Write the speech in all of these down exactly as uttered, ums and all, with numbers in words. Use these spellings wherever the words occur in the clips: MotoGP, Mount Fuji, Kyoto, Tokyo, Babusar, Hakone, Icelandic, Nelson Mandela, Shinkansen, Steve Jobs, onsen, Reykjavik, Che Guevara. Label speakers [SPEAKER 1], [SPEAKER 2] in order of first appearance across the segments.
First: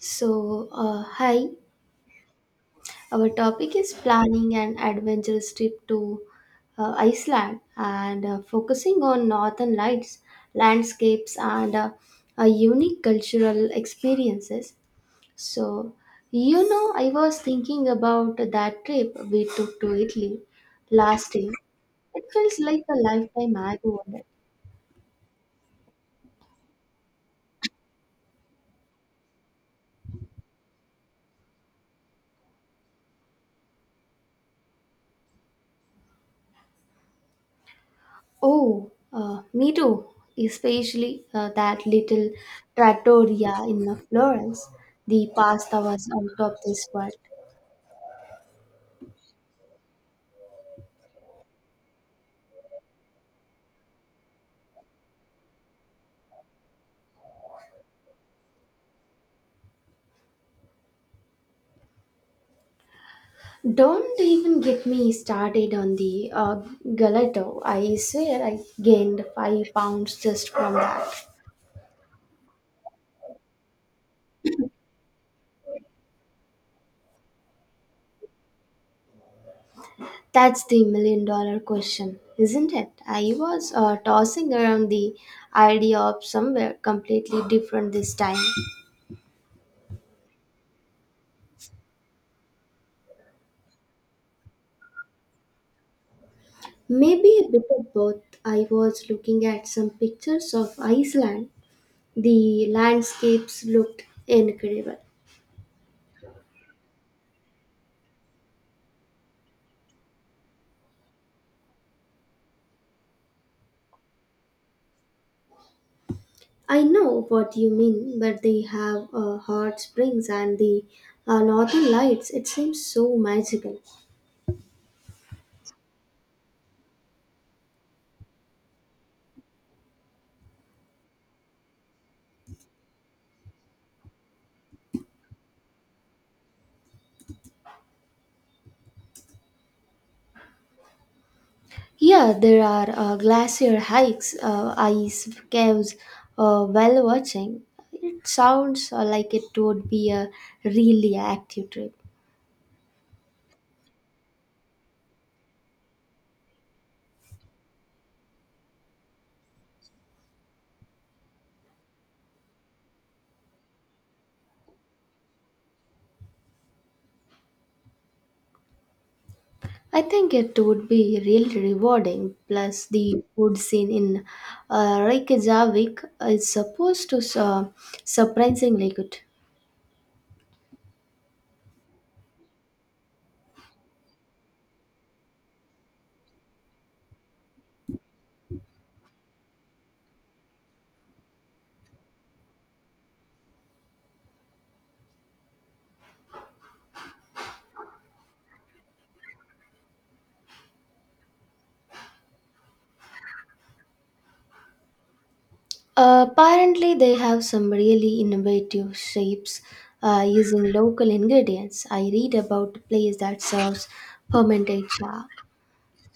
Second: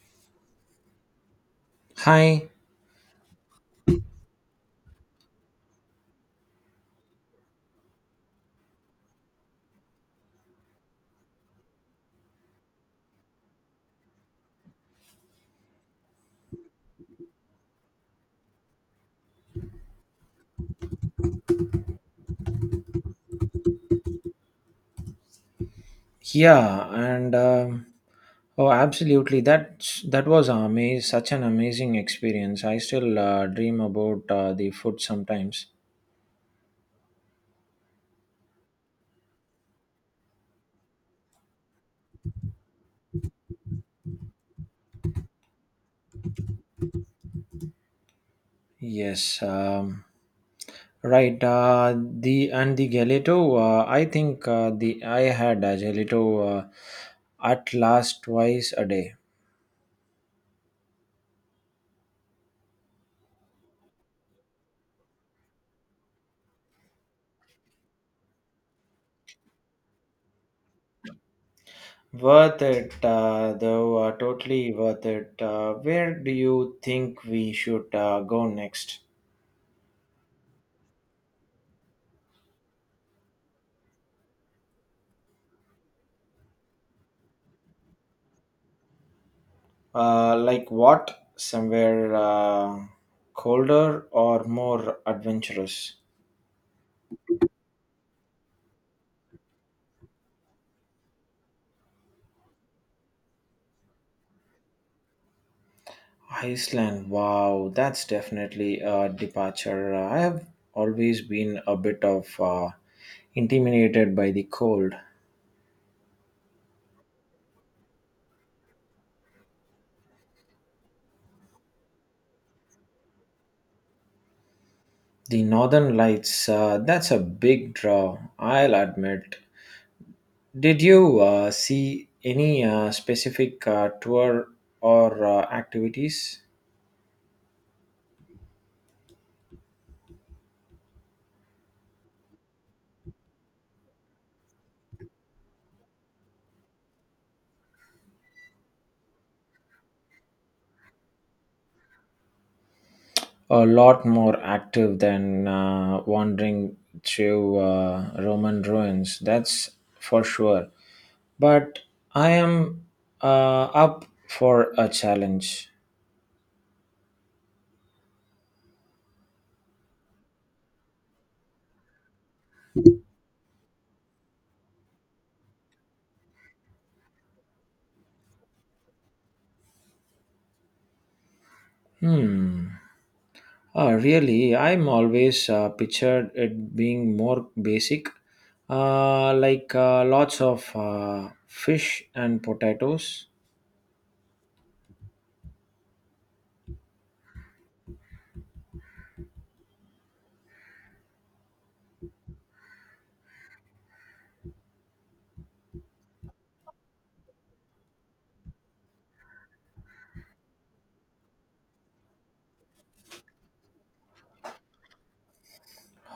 [SPEAKER 1] So, uh, hi,
[SPEAKER 2] Hi,
[SPEAKER 1] our topic is planning an adventurous trip to uh, Iceland and uh, focusing on northern lights, landscapes, and uh, uh, unique cultural experiences. So, you know, I was thinking about that trip we took to Italy last year. It feels like a lifetime ago.
[SPEAKER 2] yeah, and um, oh, absolutely. That that was amazing, such an amazing experience. I still uh, dream about uh, the food sometimes.
[SPEAKER 1] Oh, uh, me too. Especially uh, that little trattoria in Florence. The pasta was out of this world.
[SPEAKER 2] Yes, um, right. Uh, the and the gelato. Uh, I think uh, the I had a gelato uh, at last twice a day.
[SPEAKER 1] Don't even get me started on the uh, gelato. I swear I gained five pounds just from that.
[SPEAKER 2] Worth it, uh, though. Uh, totally worth it. Uh, where do you think we should uh, go next?
[SPEAKER 1] That's the million dollar question, isn't it? I was uh, tossing around the idea of somewhere completely different this time.
[SPEAKER 2] Uh, like what? Somewhere uh, colder or more adventurous?
[SPEAKER 1] Maybe a bit of both. I was looking at some pictures of Iceland. The landscapes looked incredible.
[SPEAKER 2] Iceland, wow, that's definitely a departure. Uh, I have always been a bit of uh, intimidated by the cold.
[SPEAKER 1] I know what you mean, but they have uh, hot springs and the uh, northern lights. It seems so magical.
[SPEAKER 2] The northern lights, uh, that's a big draw, I'll admit. Did you uh, see any uh, specific uh, tour or uh, activities?
[SPEAKER 1] Yeah, there are uh, glacier hikes, uh, ice caves, uh, whale watching. It sounds uh, like it would be a really active trip.
[SPEAKER 2] A lot more active than uh, wandering through uh, Roman ruins. That's for sure. But I am uh, up for a challenge.
[SPEAKER 1] I think it would be really rewarding. Plus, the food scene in uh, Reykjavik is supposed to su- surprisingly good.
[SPEAKER 2] Hmm. Ah, really, I'm always uh, pictured it being more basic, uh, like uh, lots of uh, fish and potatoes.
[SPEAKER 1] Uh, apparently, they have some really innovative shapes uh, using local ingredients. I read about a place that serves fermented shark.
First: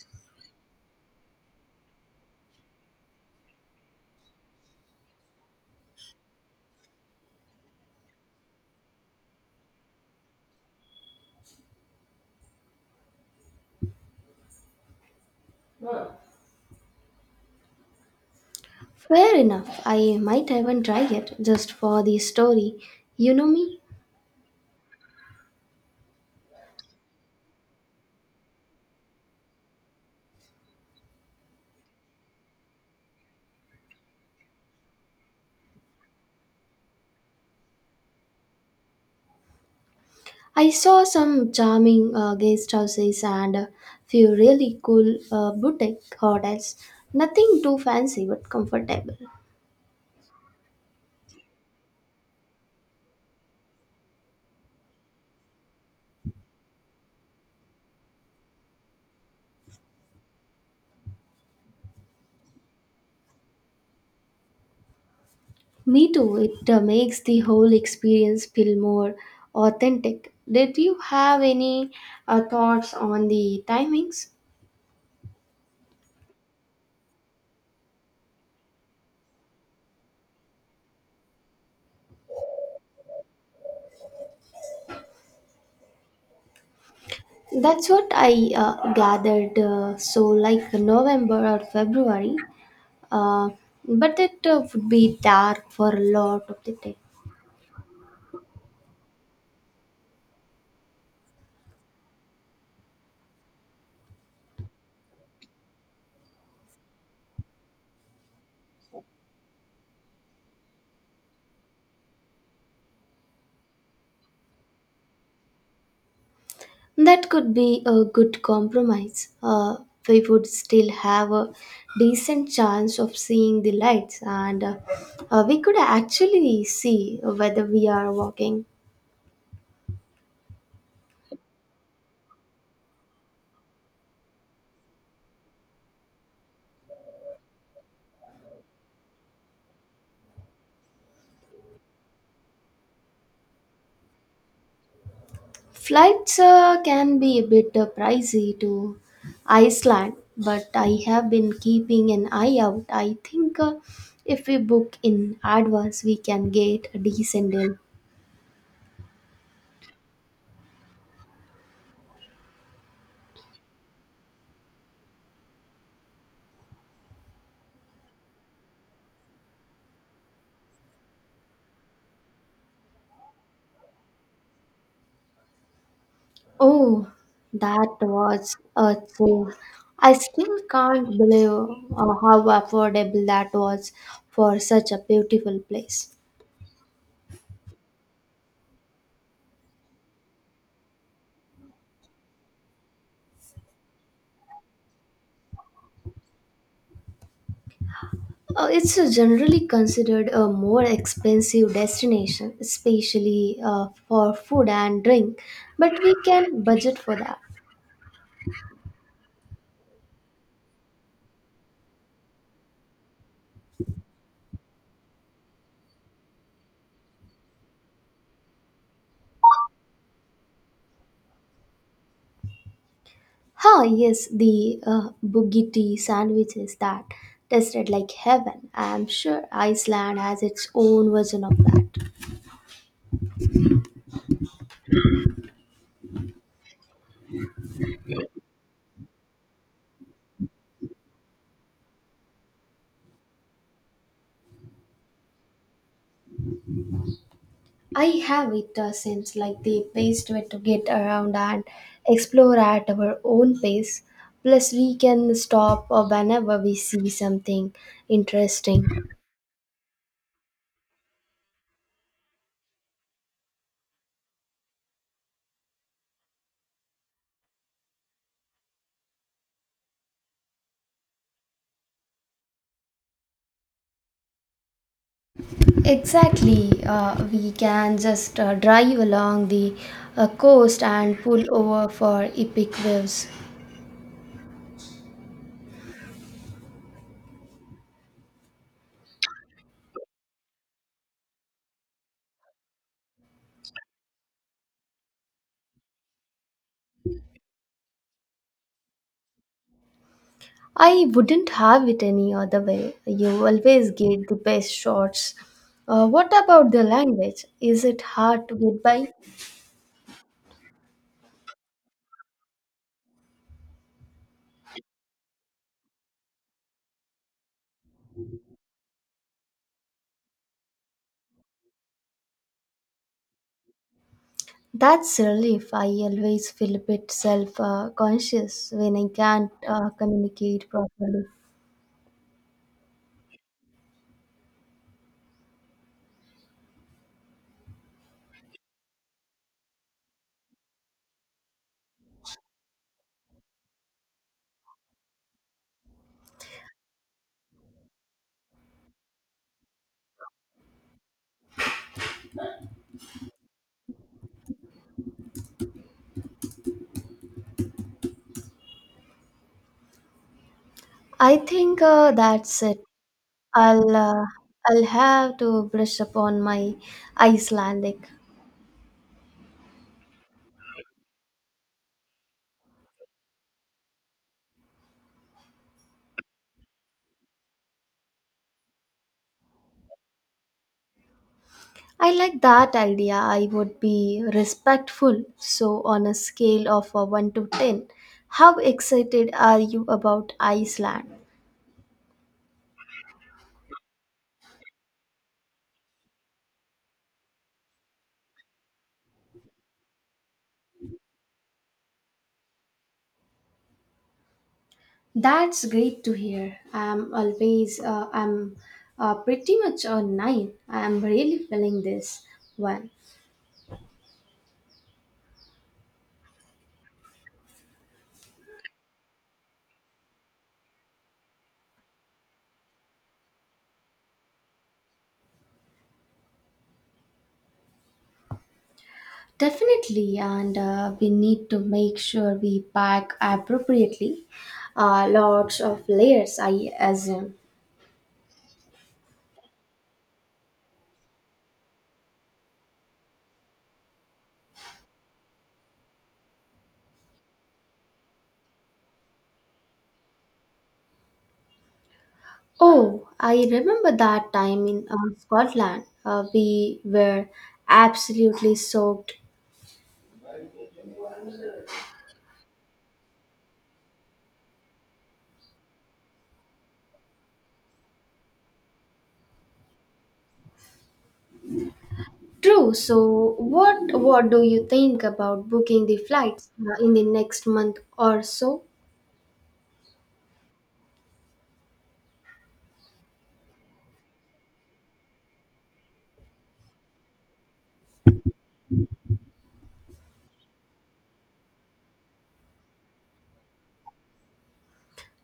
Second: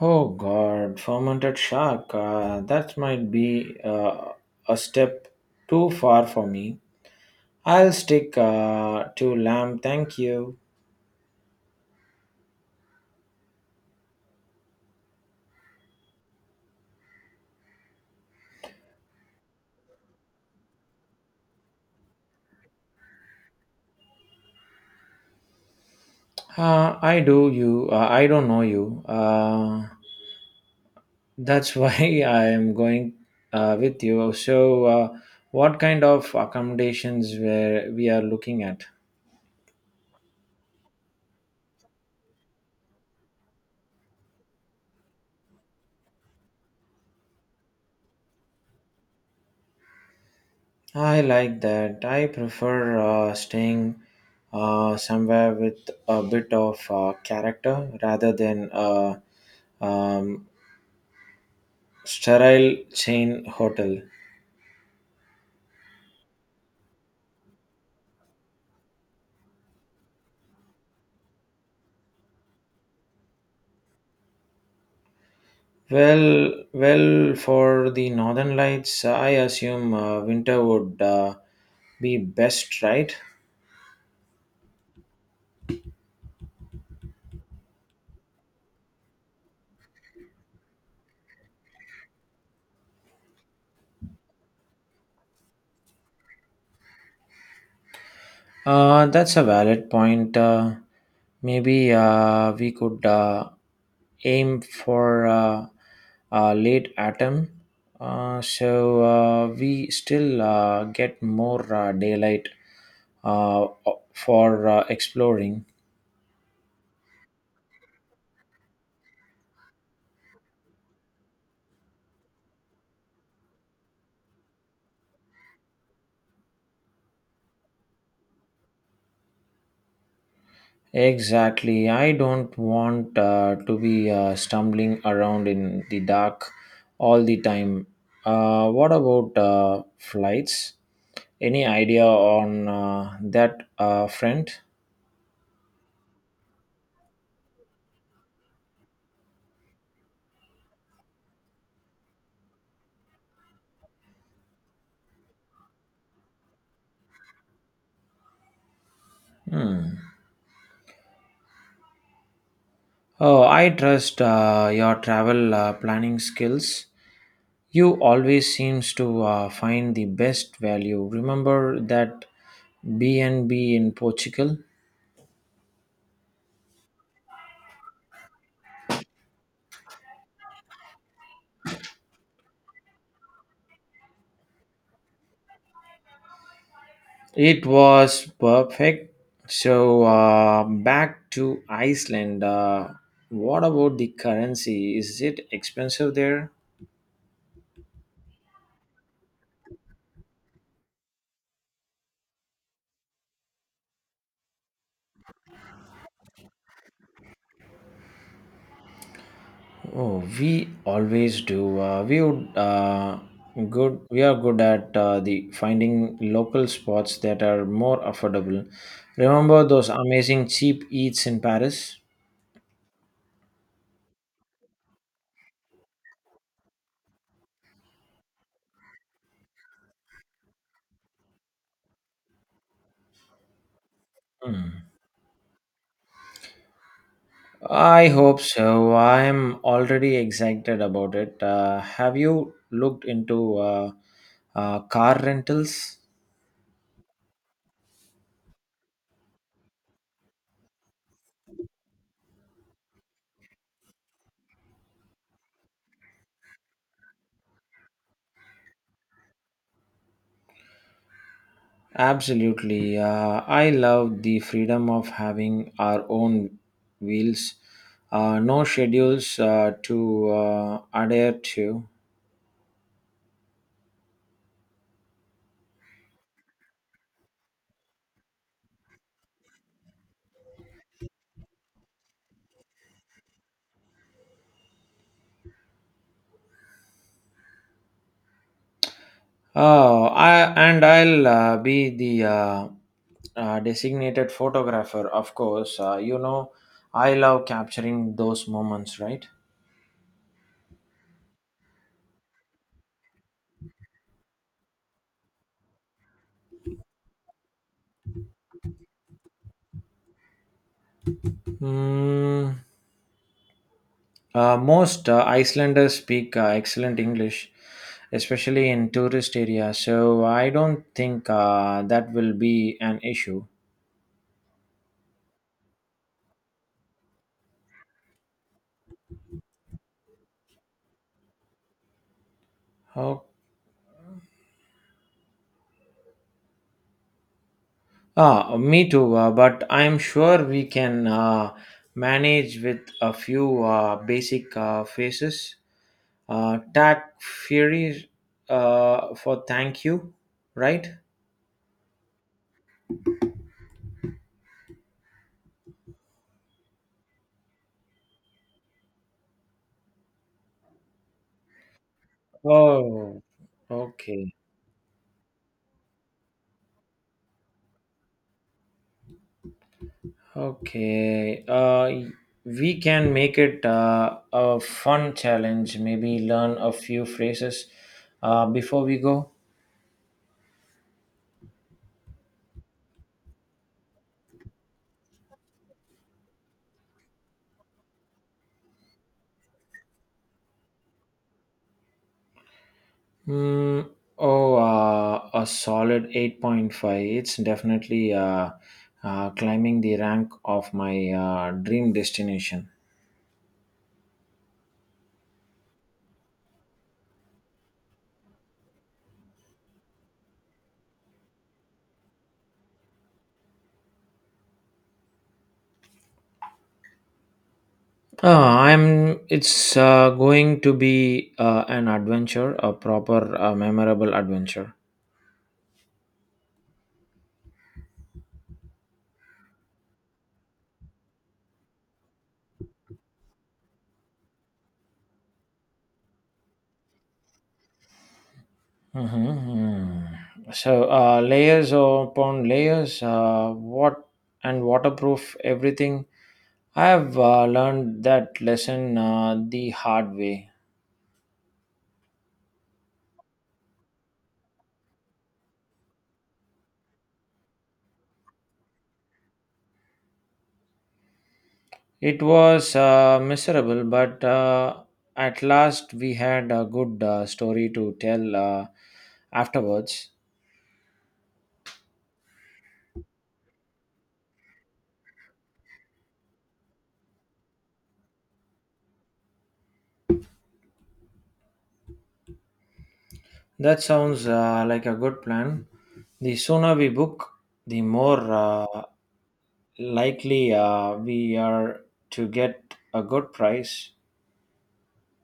[SPEAKER 2] Oh God, fermented shark. Uh, that might be uh, a step too far for me. I'll stick uh, to lamb. Thank you.
[SPEAKER 1] Fair enough. I might even try it just for the story. You know me.
[SPEAKER 2] Uh, I do you. Uh, I don't know you. Uh, that's why I am going uh, with you. So, uh, what kind of accommodations were we are looking at?
[SPEAKER 1] I saw some charming uh, guest houses and a few really cool uh, boutique hotels. Nothing too fancy but comfortable.
[SPEAKER 2] I like that. I prefer uh, staying uh, somewhere with a bit of uh, character rather than a um, sterile chain hotel.
[SPEAKER 1] Me too. It uh, makes the whole experience feel more authentic. Did you have any uh, thoughts on the timings?
[SPEAKER 2] Well, well, for the Northern Lights, I assume uh, winter would uh, be best, right?
[SPEAKER 1] That's what I uh, gathered. Uh, so, like November or February, uh, but it uh, would be dark for a lot of the day.
[SPEAKER 2] Uh, that's a valid point. Uh, maybe uh, we could uh, aim for uh, uh, late autumn uh, so uh, we still uh, get more uh, daylight uh, for uh, exploring.
[SPEAKER 1] That could be a good compromise. Uh, we would still have a decent chance of seeing the lights, and uh, uh, we could actually see whether we are walking.
[SPEAKER 2] Exactly. I don't want uh, to be uh, stumbling around in the dark all the time. Uh, what about uh, flights? Any idea on uh, that uh, front?
[SPEAKER 1] Flights uh, can be a bit uh, pricey to Iceland, but I have been keeping an eye out. I think uh, if we book in advance, we can get a decent deal.
[SPEAKER 2] Hmm. Oh, I trust uh, your travel uh, planning skills. You always seems to uh, find the best value. Remember that B and B in Portugal?
[SPEAKER 1] Oh, that was a thrill. I still can't believe uh, how affordable that was for such a beautiful place.
[SPEAKER 2] It was perfect. So uh, back to Iceland. Uh, what about the currency? Is it expensive there?
[SPEAKER 1] Uh, it's uh, generally considered a more expensive destination, especially uh, for food and drink, but we can budget for that.
[SPEAKER 2] Oh, we always do. Uh, we would, uh, good. We are good at uh, the finding local spots that are more affordable. Remember those amazing cheap eats in Paris?
[SPEAKER 1] Huh, yes, the uh, bugatti sandwiches that tasted like heaven. I'm sure Iceland has its own version of that.
[SPEAKER 2] I hope so. I am already excited about it. Uh, have you looked into uh, uh, car rentals?
[SPEAKER 1] I have it uh, since like the best way to get around and explore at our own pace. Plus, we can stop uh, whenever we see something interesting.
[SPEAKER 2] Absolutely. Uh, I love the freedom of having our own wheels, uh, no schedules uh, to uh, adhere to.
[SPEAKER 1] Exactly, uh, we can just uh, drive along the uh, coast and pull over for epic waves.
[SPEAKER 2] Oh, I and I'll uh, be the uh, uh, designated photographer, of course. Uh, you know, I love capturing those moments, right?
[SPEAKER 1] I wouldn't have it any other way. You always get the best shots. Uh, what about the language? Is it hard to get by?
[SPEAKER 2] Hmm. Uh, most uh, Icelanders speak uh, excellent English, especially in tourist areas, so I don't think uh, that will be an issue.
[SPEAKER 1] That's relief. I always feel a bit self uh, conscious when I can't uh, communicate properly.
[SPEAKER 2] Oh. Ah, me too, uh, but I'm sure we can uh, manage with a few uh, basic uh, phrases. Uh, tack fury uh, for thank you, right?
[SPEAKER 1] I think uh, that's it.
[SPEAKER 2] Oh,
[SPEAKER 1] I'll uh,
[SPEAKER 2] okay.
[SPEAKER 1] I'll have to brush up on my Icelandic.
[SPEAKER 2] Okay, uh, we can make it uh, a fun challenge. Maybe learn a few phrases uh, before we go.
[SPEAKER 1] I like that idea. I would be respectful. So on a scale of uh, one to ten, how excited are you about Iceland?
[SPEAKER 2] Hmm. Oh, uh, a solid eight point five. It's definitely uh, uh, climbing the rank of my uh, dream destination.
[SPEAKER 1] That's great to hear. I'm always, uh, I'm uh, pretty much a nine. I'm really feeling this one.
[SPEAKER 2] Uh, I'm. It's uh, going to be uh, an adventure, a proper, uh, memorable adventure.
[SPEAKER 1] Definitely, and uh, we need to make sure we pack appropriately. Uh, lots of layers, I assume.
[SPEAKER 2] Mhm. So uh, layers upon layers, uh, what and waterproof everything. I have uh, learned that lesson uh, the hard way.
[SPEAKER 1] Oh, I remember that time in uh, Scotland. Uh, we were absolutely soaked.
[SPEAKER 2] It was uh, miserable, but uh, at last we had a good uh, story to tell uh, afterwards.
[SPEAKER 1] True. So, what what do you think about booking the flights uh, in the next month or so?
[SPEAKER 2] That sounds uh, like a good plan. The sooner we book, the more uh, likely uh, we are to get a good price.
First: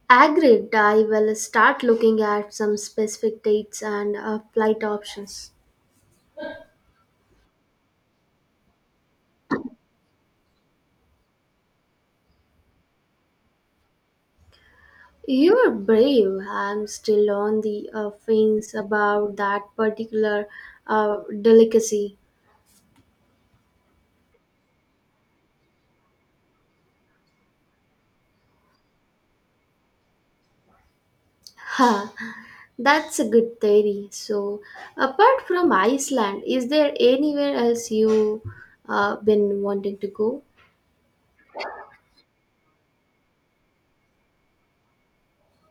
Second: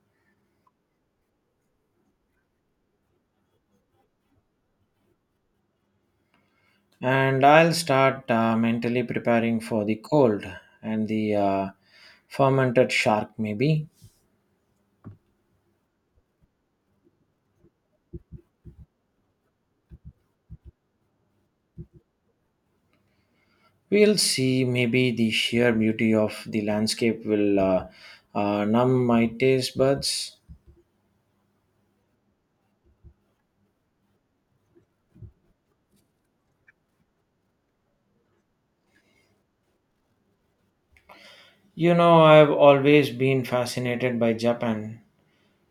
[SPEAKER 1] Agreed. I will start looking at some specific dates and uh, flight options.
[SPEAKER 2] And I'll start uh, mentally preparing for the cold and the uh, fermented shark, maybe.
[SPEAKER 1] You are brave. I'm still on the uh, fence about that particular uh, delicacy.
[SPEAKER 2] We'll see, maybe the sheer beauty of the landscape will uh, uh, numb my taste buds.
[SPEAKER 1] Ha, that's a good theory. So, apart from Iceland, is there anywhere else you uh, been wanting to go?
[SPEAKER 2] You know, I've always been fascinated by Japan.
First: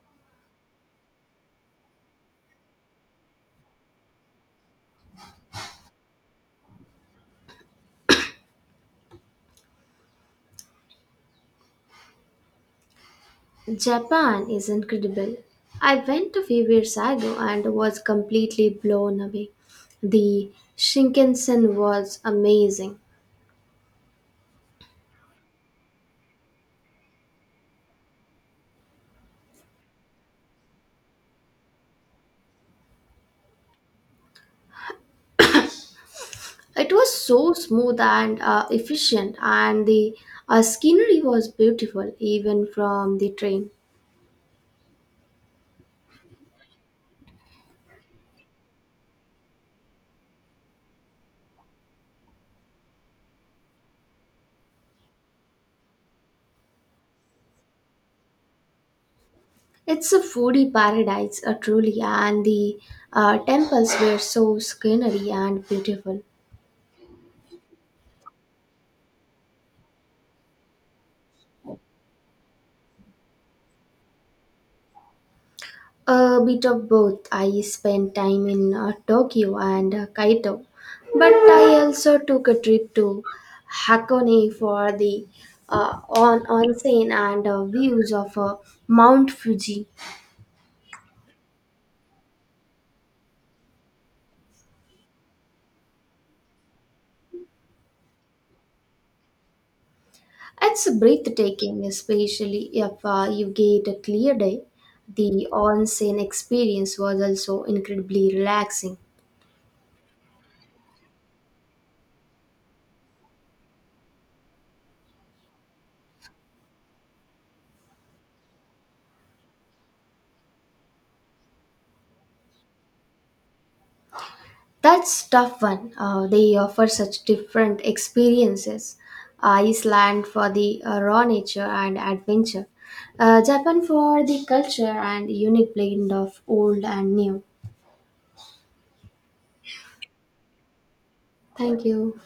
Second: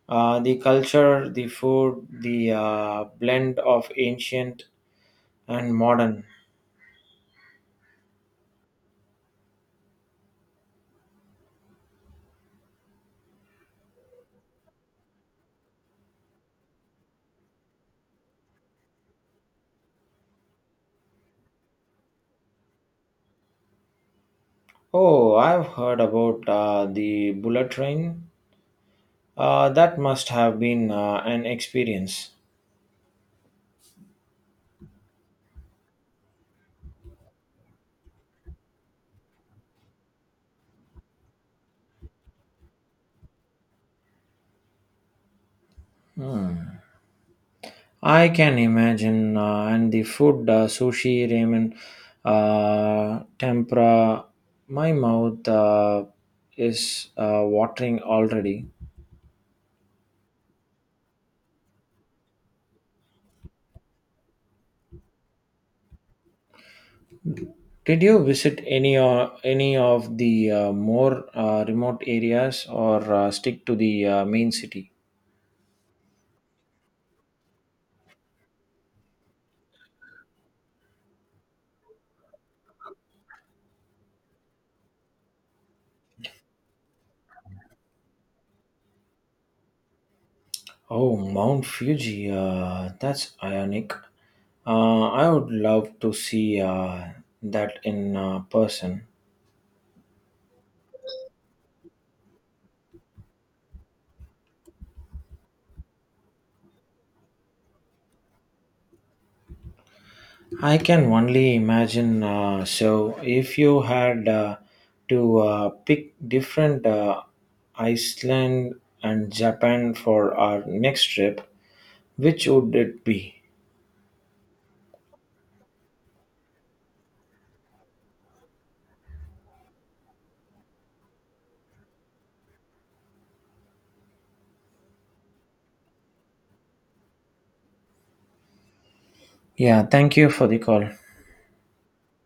[SPEAKER 2] Uh, the culture, the food, the uh, blend of ancient and modern.
[SPEAKER 1] Japan is incredible. I went a few years ago and was completely blown away. The Shinkansen was amazing.
[SPEAKER 2] Oh, I've heard about uh, the bullet train. Uh, that must have been uh, an experience.
[SPEAKER 1] It was so smooth and uh, efficient, and the uh, scenery was beautiful even from the train.
[SPEAKER 2] I can imagine, uh, and the food, uh, sushi, ramen, uh, tempura, my mouth uh, is uh, watering already.
[SPEAKER 1] It's a foodie paradise, uh, truly, and the uh, temples were so scenery and beautiful.
[SPEAKER 2] Did you visit any or any of the uh, more uh, remote areas, or uh, stick to the uh, main city?
[SPEAKER 1] A bit of both. I spent time in uh, Tokyo and uh, Kyoto, but I also took a trip to Hakone for the uh, on onsen and uh, views of uh, Mount Fuji.
[SPEAKER 2] Oh, Mount Fuji, uh, that's ionic. Uh, I would love to see uh, that in uh, person.
[SPEAKER 1] It's breathtaking, especially if uh, you get a clear day. The onsen experience was also incredibly relaxing.
[SPEAKER 2] I can only imagine. Uh, so, if you had uh, to uh, pick different uh, Iceland and Japan for our next trip, which would it be?
[SPEAKER 1] That's tough one. Uh, they offer such different experiences. Iceland for the uh, raw nature and adventure. Uh, Japan for the culture and unique blend of old and new.
[SPEAKER 2] Yeah, thank you for the call.
[SPEAKER 1] Thank you.